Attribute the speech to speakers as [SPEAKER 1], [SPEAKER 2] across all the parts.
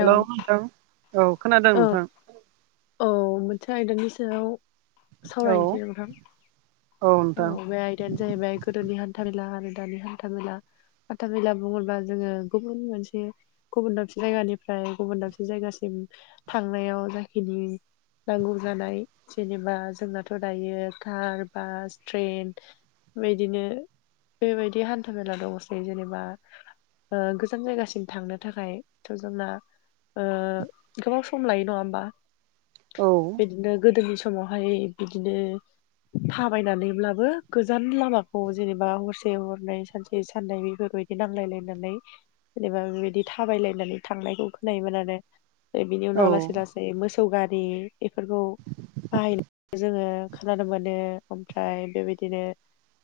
[SPEAKER 1] Hello नोंथां औ खोनादों
[SPEAKER 2] औ
[SPEAKER 1] नोंथां।
[SPEAKER 2] औ मोनसे आयदानि सायाव
[SPEAKER 1] औ
[SPEAKER 2] सावरायनोसै नोंथां। औ बे आयदायानो जाहैबाय गोदोनि हान्था मेला आरो दानि हान्था मेला हान्था मेला बुङोबा जोङो गुबुन मोनसे गुबुन दाबसे जायगानिफ्राय गुबुन दाबसे जायगासिम थांनायाव जाखिनि नांगौ जानाय जेनेबा जोंनाथ' दायो कार, बास, ट्रेन बेबायदिनो बेबायदि हान्था मेला दङसै जेनेबा ओ गोजान जायगासिम थांनो थाखाय थ' जोंना ओ गोबां सम लायो नङा होमबा?
[SPEAKER 1] औ।
[SPEAKER 2] बिदिनो गोदोनि समावहाय बिदिनो थाबायनानै अब्लाबो गोजान लामाखौ जेनेबा हरसे हरनै सानसे साननै बेफोरबायदि नांलायलायनानै जेनेबा बेबायदि थाबायलायनानै थांनायखौ खोनायोमोन आरो। बिनि
[SPEAKER 1] औ
[SPEAKER 2] उनाव लासै लासै फ्राय मोसौ गारि बेफोरखौ बाहायनायखौ जोङो खोनानो मोनो ओम फ्राय बेबायदिनो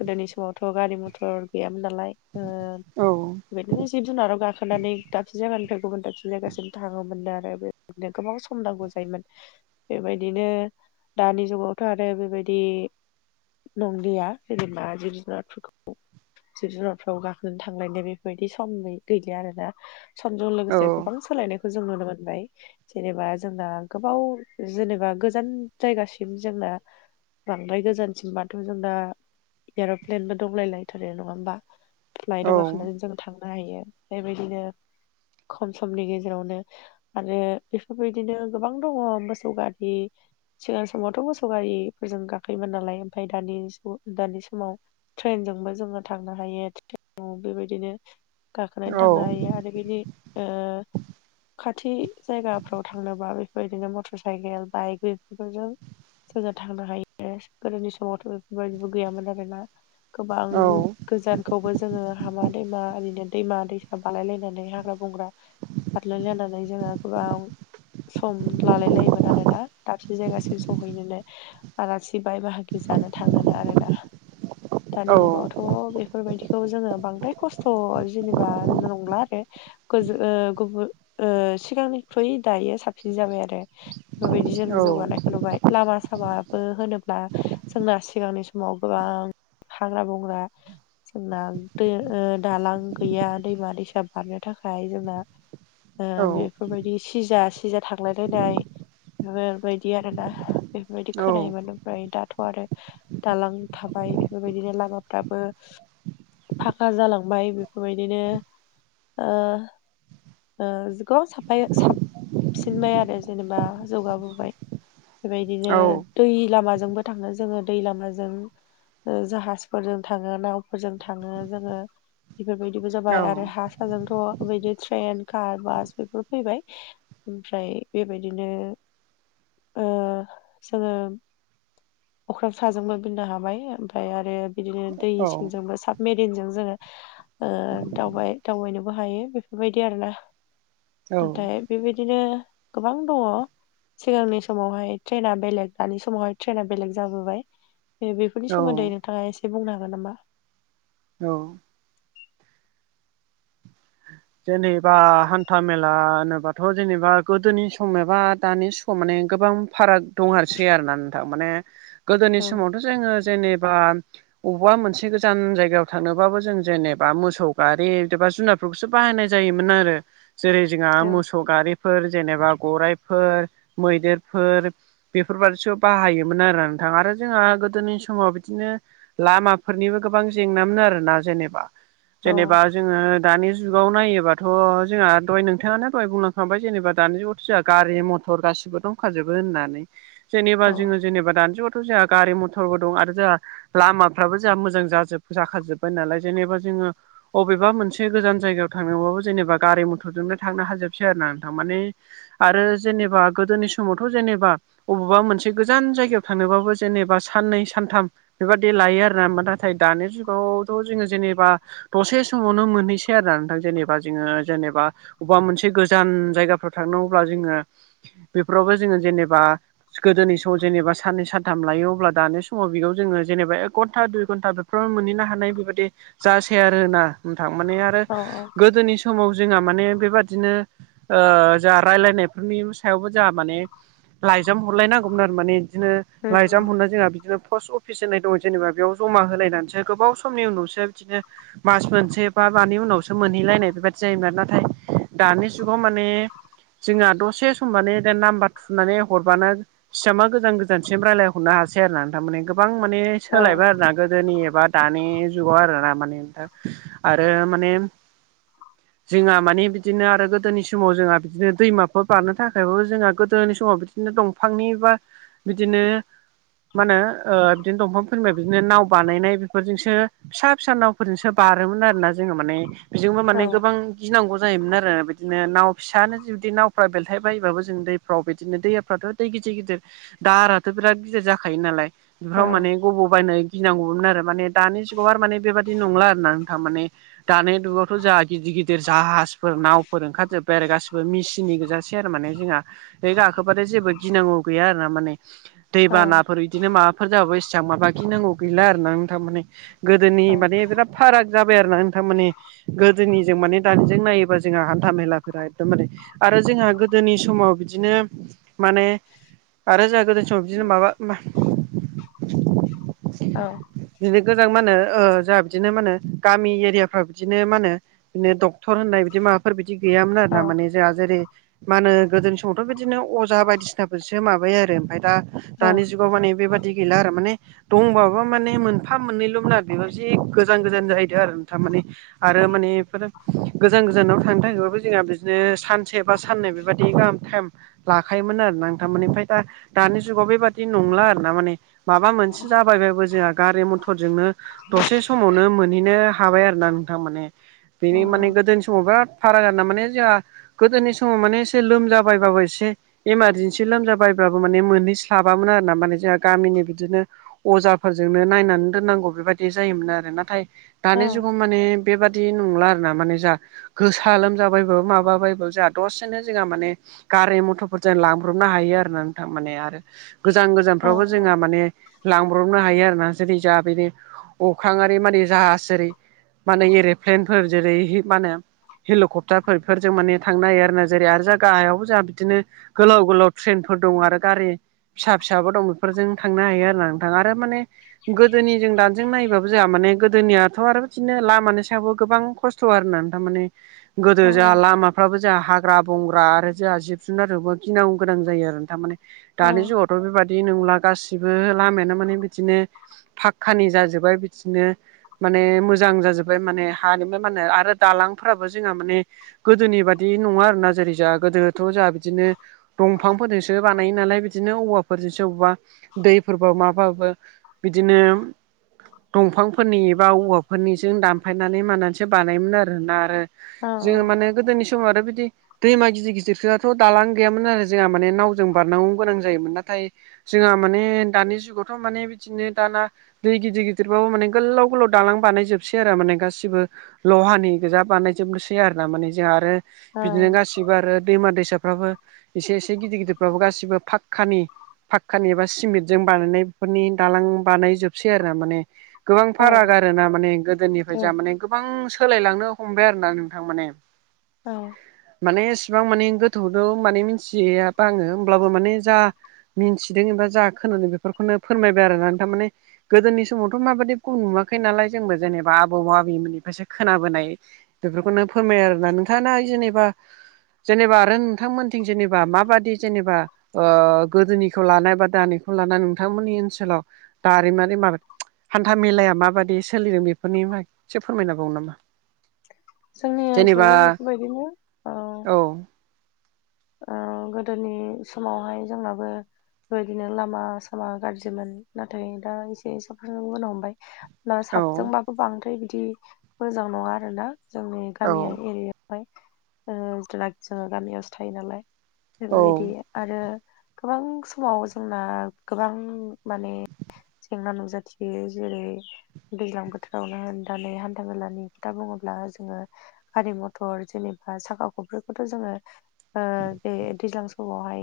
[SPEAKER 2] गोदोनि समावथ' गारि मथर गैयामोन नालाय ओ
[SPEAKER 1] औ
[SPEAKER 2] बेबायदिनो जिब जुनाराव गाखोनानै दाबसे जायगानिफ्राय गुबुन दाबसे जायगासिम थाङोमोननो आरो बे बिदिनो गोबां सम नांगौ जायोमोन। बेबायदिनो दानि जुगावथ' आरो बेबायदि नंलिया जेनेबा जिब जुनारफोरखौ जिब जुनारफोराव गाखोना थांलायनाय बेफोरबायदि सम गैलिया आरोना। समजों
[SPEAKER 1] औ
[SPEAKER 2] लोगोसे गोबां सोलायनायखौ जों नुनो मोनबाय। जेनेबा जोंना गोबाव जेनेबा गोजान जायगासिम जोंना बांद्राय गोजानसिमबाथ' जोंना एर'प्लेनबो दंलाय लायथारो नङा होमबा?
[SPEAKER 1] औ
[SPEAKER 2] फ्लाइदआव गाखोनानै जों थांनो हायो बेबायदिनो खम समनि गेजेरावनो आरो बेफोरबायदिनो गोबां दङ मोसौ गारि सिगां समावथ' मोसौ गारि फोरजों गाखोयोमोन नालाय ओमफ्राय दानि दानि समाव ट्रेनजोंबो जोङो थांनो हायो [unintelligible] बेबायदिनो गाखोनानै
[SPEAKER 1] औ
[SPEAKER 2] थाखाय आरो बिनि खाथि जायगाफ्राव थांनोबा बेफोरबायदिनो मटर साइकेल बाइक बेफोरफोरजों जोङो थांनो हायो गोदोनि समावथ' बेफोरबायदिबो गैयामोन आरोना गोबां
[SPEAKER 1] औ
[SPEAKER 2] गोजानखौबो जोङो हामा दैमा ओरैनो दैमा दैसा बालायलायनानै हाग्रा बंग्रा बारलायलायनानै जोङो गोबां सम लालाय लायोमोन आरोना दाबसे जायगासिम सहैनोनो आलासि बाय बाहागि जानो थाङोनो आरोना दानि
[SPEAKER 1] औ
[SPEAKER 2] जुगावथ' बे बेफोरबायदिखौ जोङो बांद्राय खस्थ' जेनेबा नंला आरो। गोजो ओ गुबुन ओ सिगांनिख्रुयइ दायो साबसिन जाबाय आरो। बेफोरबायदि जोङो जौगानायखौ नुबाय लामा सामाबो होनोब्ला जोंना सिगांनि समाव गोबां हाग्रा बंग्रा जोंना दो ओ दालां गैया दैमा दैसा बारनो थाखाय जोंना ओ बेफोरबायदि सिजा सिजा थांलायलायनाय बेफोरबायदि आरोना बेफोरबायदि खोनायोमोन ओमफ्राय दा थ' आरो दालां थाबाय बेफोरबायदिनो लामाफ्राबो फाखा जालांबाय बेफोरबायदिनो ओ ओ जिखौव साफाय साबसिनबाय आरो जेनेबा जौगाबोबाय बेबायदिनो दै लामाजोंबो थाङो जोङो दै लामाजों जाहाजफोरजों थाङो नावफोरजों थाङो जोङो बेफोरबायदिबो जाबाय आरो हा साजोंथ' बेदि ट्रेन कार बास बेफोर फैबाय ओमफ्राय बेबायदिनो ओ जोङो [inaudible] अख्राब साजोंबो बिरनो हाबाय ओमफफ्राय आरो बिदिनो दै सिंजोंबो साबमेरिनजों जोङो ओ दावबाय दावबायनोबो हायो बेफोरबायदि आरोना नाथाय बेबायदिनो गोबां दङ सिगांनि समावहाय ट्रेना बेलेग दानि समावहाय ट्रेना बेलेग जाबोबाय बेफोरनि
[SPEAKER 1] औ
[SPEAKER 2] सोमोन्दै नोंथाङा एसे बुंनो हागोन नामा?
[SPEAKER 1] औ जेनेबा हान्था मेला होनोबाथ' जेनेबा गोदोनि सम एबा दानि समाव माने गोबां फाराग दं आरोसै आरोना नोंथां माने गोदोनि
[SPEAKER 2] औ
[SPEAKER 1] समावथ' जोङो जेनेबा बबेबा मोनसे गोजान जायगायाव थांनोबाबो जों जेनेबा मोसौ गारि एबा जुनारफोरखौ सो बहायनाय जायोमोन आरो जेरै जोंना
[SPEAKER 2] औ
[SPEAKER 1] मोसौ गारिफोर जेनेबा गराइफोर मैदेरफोर बेफोरबादिसो बाहायोमोन आरोा नोंथां आरो जोंहा गोदोनि समाव बिदिनो लामाफोरनिबो गोबां जेंना मोन आरोना जेनेबा जेनेबा जोङो दानि जुगाव नायोबाथ' जोंहा दहाय नोंथाङानो दहाय बुंलांखांबाय जेनेबा दानि जुगावथ' जोंहा गारि मथर गासिबो दं खाजोबो होननानै जेनेबा
[SPEAKER 2] औ
[SPEAKER 1] जोङो जेनेबा दानिजुगावथ' जोंहा गारि मथरबो दं आरो जोंहा लामाफ्राबो जोंहा मोजां जाजोब जाखाजोब्बाय नालाय जेनेबा जोङो अबेबा मोनसे गोजान जायगायाव थांनोबाबो जेनेबा गारि मथरजोंनो थांनो हाजोबसै आरो ना नोंथां माने आरो जेनेबा गोदोनि समावथ' जेनेबा अबावबा मोनसे गोजान जायगायाव थांनोबाबो जेनेबा साननै सानथाम बेबादि लायो आरो ना नाथाय दानि जुगावथ' जोङो जेनेबा दसे समावनो मोनहैसै सैआरोना नोंथां जेनेबा जोङो जेनेबा अबेबा मोनसे गोजान जायगाफ्राव थांनांगौब्ला जोङो बेफोरावबो जोङो जेनेबा गोदोनि समाव जेनेबा साननै सानथाम लायो अब्ला दानि समाव बेयाव जोङो जेनेबा एक घन्टा दुइ घन्टा बे मोनहैनो हानाय बेबायदि जासै आरो होना नोंथां माने आरो
[SPEAKER 2] औ
[SPEAKER 1] गोदोनि स समाव जोंहा माने बेबादिनो ओ जाहा रायलायनायफोरनि सायावबो जोंहा माने लाइजाम हरलायनांगौमोन आरो माने बिदिनो
[SPEAKER 2] उम
[SPEAKER 1] लाइजाम
[SPEAKER 2] उम
[SPEAKER 1] हरना जोंहा बिदिनो पस अफि फिस होननाय दं जेनेबा बेयाव जमा होलायनानैसो गोबाव समनि उनावसो बिदिनो मास मोनसे बा मानि उनावसो मोनहैलायनाय बेबायादि जायोमोन नाथाय दानि जुगाव माने जोंहा दसे समबानो द नाम्बार थुनानै हरबानो फिसामा गोजान गोजानसिम रायजलायहरनो हासै आरो ना थारमाने गोबां माने
[SPEAKER 2] औ
[SPEAKER 1] सोलायबाय आरोना गोदोनि एबा दानि जुगाव आरोना माने दा आरो माने जोंहा माने बिदिनो आरो गोदोनि समाव जोंहा बिदिनो दैमाफोर बारनो थाखायबाबो जोंहा गोदोनि समाव बिदि बिदिनो दंफांनि बा बिदिनो मा होनो बिदिनो दंफां फोरनिाया बिदिनो नाव बानायनाय बेफोरजोंसो फिसा फिसा नावफोरजोंसो बारोमोन आरो ना जोङो माने बेजोंबो
[SPEAKER 2] औ
[SPEAKER 1] माने गोबां गिनांगौ जायोमोन आरो बिदिनो नाव फिसायानो जुदि नावफ्रा बेलथाय बायोबाबो जों दैफ्राव बिदिनो दैयाफ्राथ' गिदिर गिदिर दाहाराथ' बिराद गिदिर जाखायो नालाय बेफोराव माने गबाव बबायनो गिनांगौमोन आरो माने दानि जुगाव आरो माने बेबादि नंला आरोना नोंथां माने दानाय दुबआथ' जाय गिदिर गिदिर जाहाजफोर नावफोर ओंखार जोब्बाय आरो गासिबो मेसिननि गोजासेै आरो माने जोंहा बे गाखोबाथाय जेबो गिनांगौ गैया आर ना माने
[SPEAKER 2] औ
[SPEAKER 1] दैबानाफोर बिदिनो माबाफोर जाबाबो इसेबां माबााखिनांगौ गैला आरो ना नोंथां माने गोदोनि
[SPEAKER 2] औ
[SPEAKER 1] माने बिराद फाराग जाबाय आरो ना नोंथां माने जोंनिजों माने दानिजों नायोबा जोंहा हान्था मेला एकदमबारे आरो जोंहा गोदोनि समाव बिदिनो माने आरो जोंहा गोदोनि समाव बिदिनो माबा
[SPEAKER 2] औ
[SPEAKER 1] बिदिनो गोजां म होनो जोंहा बिदिनो मा होनो गामि एरियाफ्राव बिदि बिदिनो मा होनो बिदिनो डक्टर होननाय बिदि माबाफोर बिदि गैयामोन आरो
[SPEAKER 2] औ
[SPEAKER 1] ना माने जोंहा जेरै मा होनो गोदो समावथ' बिदिनो अजा बायदिसिनाफोरसो माबायो आरो ओमफ्राय दा दानि जुगाव माने बेबादि गैला आरो माने दंबाबो माने मोनफा मोननैल' न बेबो जि गोजान गोजान जाहैदों आरो ना थारमाने आरो माने बेफोर गोजान गोजानाव थांनो थाखायोबाबो जोंहा बिदिनो सानसे बा साननै बेबायदि गाहाम टाइम लाखायोमोन आरो ना थारमानिओमफ्राय दा दानि जुगाव बेबादि नंला आरो ना माने माबा मोनसे जाबायबबो जोंहा गारि मथरजोंनो दसे समावनो मोनहैनो हाबाय आरोोना नोंथां माने बेनि माने गोदोनि समाव बिराद फाराग जाना माने जोंहा गोदोनि समाव माने एसे लोमजाबायबाबो एसे इमारजेन्सि लोमजाबायब्लाबो माने मोनहैस्लाबामोन आर ना माने जोंहा गामिनि बिदिनो अजाफोरजोंनो नायनानै दोननांगौ बेबायदि जायोमोन आरो नाथाय
[SPEAKER 2] औ
[SPEAKER 1] दानि जुगाव माने बेबादि नंला आरो ना माने जा गोसा लोमजाबायबो माबाबायबो जोंहा दसेनो जोंहा माने गारि मथरफोरजों लांब्रबनो हायो आरो ना नोंथां माने आरो गोजान गोजानफ्रावबो जोंहा माने लांब्रबनो हायो आरोना जेरै जा बेनि अख्रांआरि मानि जाहाज जेरै मा होनो एर'प्लेनफोर जेरै मा‌ होनो हेलिकप्टारफोरफोरजों माने थांनो हायो आरोना जेरै आरो जों गाहायावबो जोंहा बिदिनो गोलाव गोलाव ट्रेनफोर दं आरो गारि। फिसा फिसाबो दं बेफोरजों थांनो हायो आरो ना नोंथां आरो माने गोदोनि जों दानिजों नायबाबो जाया माने गोदोनियाथ' आरो बिदिनो लाब माने सायावबो गोबां खस्थ' आरो ना थारमाने गोदो
[SPEAKER 2] औ
[SPEAKER 1] जाहा लामा फ्राबो जों हाग्रा बंग्रा आरो जोंहा जिब जुनारबो गिनांगौ गोनां जायो आरो थारमाने दानि जुगावथ' थ' बेबायादि नंला गासिबो लामायानो माने बिदिनो फाखकानि जाजोब्बाय बिदिनो माने मोजां जाजोबबाय। फ्राय माने हानिम मा होनो आरो दालांफोराबो जोंहा माने गोदोनि बायदि नङा आरोना जेरै जा गोदो थ' जोंहा बिदिनो दंफांफोरजोंसो बानायो नालाय बिदिनो औवाफोरजोंसो औवा दैफोरबो माबाबो बिदिनो दंफांफोरनि एबा औवाफोरनिजों दानफायनानै मानानैसो बानायोमोन आरो ना आरो।
[SPEAKER 2] औ
[SPEAKER 1] जोङो माने गोदोनि समाव आरो बिदि दैमा गिदिर गिदिराफोराथ' दालां गैयामोन आरो जोंहा माने नावजों बारनांगौ गोनां जायोमोन नाथाय जोंहा माने दानि जुगावथ' माने बिदिनो दाना दै गिदिर गिदिरबाबो माने गोलाव गोलाव दालां बानायजोबसै आरो माने गासिबो लहानि गोजा बानायजोबनोसै आरो ना माने जों आरो
[SPEAKER 2] औ
[SPEAKER 1] बिदिनो गासिबो गासिबो आरो दैमा दैसाफ्राबो एसे एसे गिदिर गिदिरफ्राबो गासिबो फाग पकानि पाक्कानि एबा सिमेन्ट जों बानायनाय बेफोरनि दालां बानाय जोबसै आरो ना माने गोबां
[SPEAKER 2] औ
[SPEAKER 1] फाराग आरो ना माने गोदोनिफ्राय
[SPEAKER 2] औ
[SPEAKER 1] जा माने गोबां सोलायलांनो हमबाय आरो ना नोंथां माने
[SPEAKER 2] औ।
[SPEAKER 1] माने एसेबां माने गोथौथ' माने मिथियाबा आङो होमब्लाबो माने जा मिन्थिदों एबा जा खोनो बेफोरखौनो फोरमायबाय आरोना थारमाने गोदोनि समावथ' माबाददिखौ नुवाखै नालाय जोंबो जेनेबा बा आबौ आबैमोननिफायसो खोनाबोनाय बेफोरखौनो फोरमायो आरोना नोंथाङा जेनेबा जेनेबा आरो नोंथांमोनथिं जेनेबा माबादि जेनेबा ओ गोदोनिखौ लानाय बा दानिखौ लानाय नोंथांमोननि ओनसोलाव दारिमिनारि मार्ख हान्था मेलाया माबायदि सोलिदों बेफोर बेफोरनि मा एसे फोरमायजाबावो नामा?
[SPEAKER 2] जोंनि
[SPEAKER 1] जेनेबा
[SPEAKER 2] ओनसोलावबो बेफोरबायदिनो औ ओ गोदोनि समावहाय जोंनाबो बेबायदिनो लामा सामा गाज्रिमोन नाथाय दा एसे साबस्रांबोनो हमबाय।
[SPEAKER 1] औ
[SPEAKER 2] साबजोंबाबो बांद्राय बिदि मोजां नङा आरोना जोंनि
[SPEAKER 1] औ
[SPEAKER 2] गामि एरियायाव। फ्राय ओ [unintelligible] जोङो गामियावसो थायो नालाय
[SPEAKER 1] औ
[SPEAKER 2] बेफोरबायदि आरो गोबां समाव जोंना गोबां माने जेंना नुजाथियो जेरै दैज्लां बोथोरावनो होननानै हान्था मेलानि खोथा बुङोब्ला जोङो गारि मथर जेनेबा साखा खब्रैखौथ' जोङो ओ बे दैज्लां समावहाय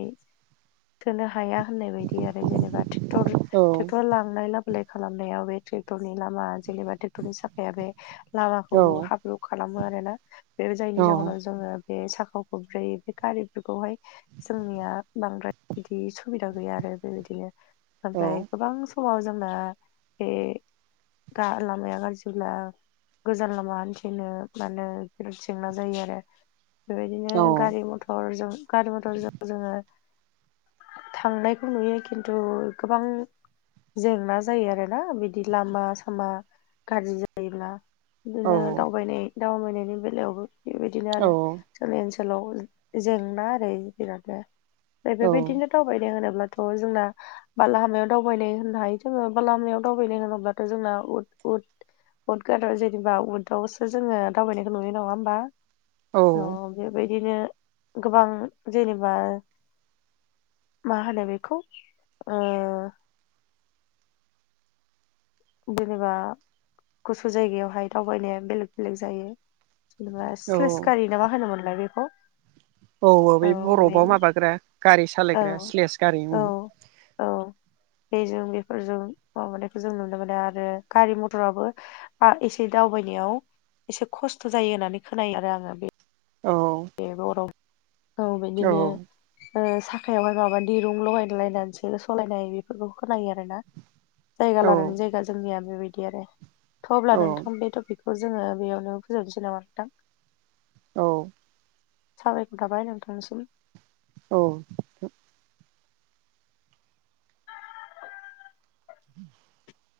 [SPEAKER 2] थोनो हाया होननाय बायदि आरो जेनेबा ट्रेक्टर टेक्टर
[SPEAKER 1] औ
[SPEAKER 2] लांनाय लाबो लाय खालामनायाव बे ट्रेक्टरनि लामा जेनेबा टेक्टरनि साखाया बे लामाखौ हाब्रु खालामो आरोना बे जायनि
[SPEAKER 1] औ
[SPEAKER 2] जाहोनाव जोङो बे साखा खब्रै गारिफोरखौहाय जोंनिया बांद्राय बिदि सुबिदा गैया आरो बेबायदिनो
[SPEAKER 1] औ
[SPEAKER 2] ओमफ्राय गोबां समाव जोंना बे गा लामाया गाज्रिब्ला गोजान लामा हान्थिनो मानो बिराद जेंना जायो आरो। बेबायदिनो
[SPEAKER 1] औ
[SPEAKER 2] गारि मथरजों गारि मथरजों जोङो थांनायखौ नुयो खिन्थु गोबां जेंना जायो आरोना बिदि लामा सामा गाज्रि जायोब्ला। बिदिनो
[SPEAKER 1] औ
[SPEAKER 2] दावबायनाय दावबायनायनि बेलायावबो बेबायदिनो आरो जोंनि ओनसोलाव जेंना आरो बेरादनो बेबायदिनो दावबायनो होनोब्लाथ' जोंना बाला लामायाव दावबायनाय होननो हायो जोङो बा लामायाव दावबायनाय होनोब्लाथ' जोंना उद-उद उद गाद' जेनेबा उदावसो जोङो दावबायनायखौ नुयो नङा होमबा? औ बेबायदिनो गोबां जेनेबा मा होनो बेखौ ओ जेनेबा गुसु जायगायावहाय दावबायनाया बेलेग बेलेग जायो। जेनेबा स्लेस
[SPEAKER 1] औ
[SPEAKER 2] गारि नामा होनोमोनलाय बेखौ।
[SPEAKER 1] औ औ बे बरफआव माबाग्रा गारि
[SPEAKER 2] औ
[SPEAKER 1] सालायग्रा स्लेस
[SPEAKER 2] औ
[SPEAKER 1] गारिमोन।
[SPEAKER 2] औ बेजों बेफोरजों माबानायखौ जों नुनो मोनो आरो गारि मथराबो आ एसे दावबायनायाव एसे खस्थ' जायो होननानै खोनायो आरो आङो बे
[SPEAKER 1] औ।
[SPEAKER 2] बे बर'फ औ बिदिनो ओ साखायावहाय माबा दिरुं लगाय लायनानैसो सलायनाय बेफोरखौ खोनायो आरो ना। जायगा
[SPEAKER 1] औ
[SPEAKER 2] लानानै जायगा जोंनिया बेबायदि आरो थ' अब्ला
[SPEAKER 1] औ
[SPEAKER 2] नोंथां बे टपिक खौ जोङो बेयावनो फोजोनोसै नामा नोंथां?
[SPEAKER 1] औ।
[SPEAKER 2] साबायखर थाबाय नोंथांनिसिम।
[SPEAKER 1] औ।
[SPEAKER 2] [inaudible]
[SPEAKER 1] [inaudible]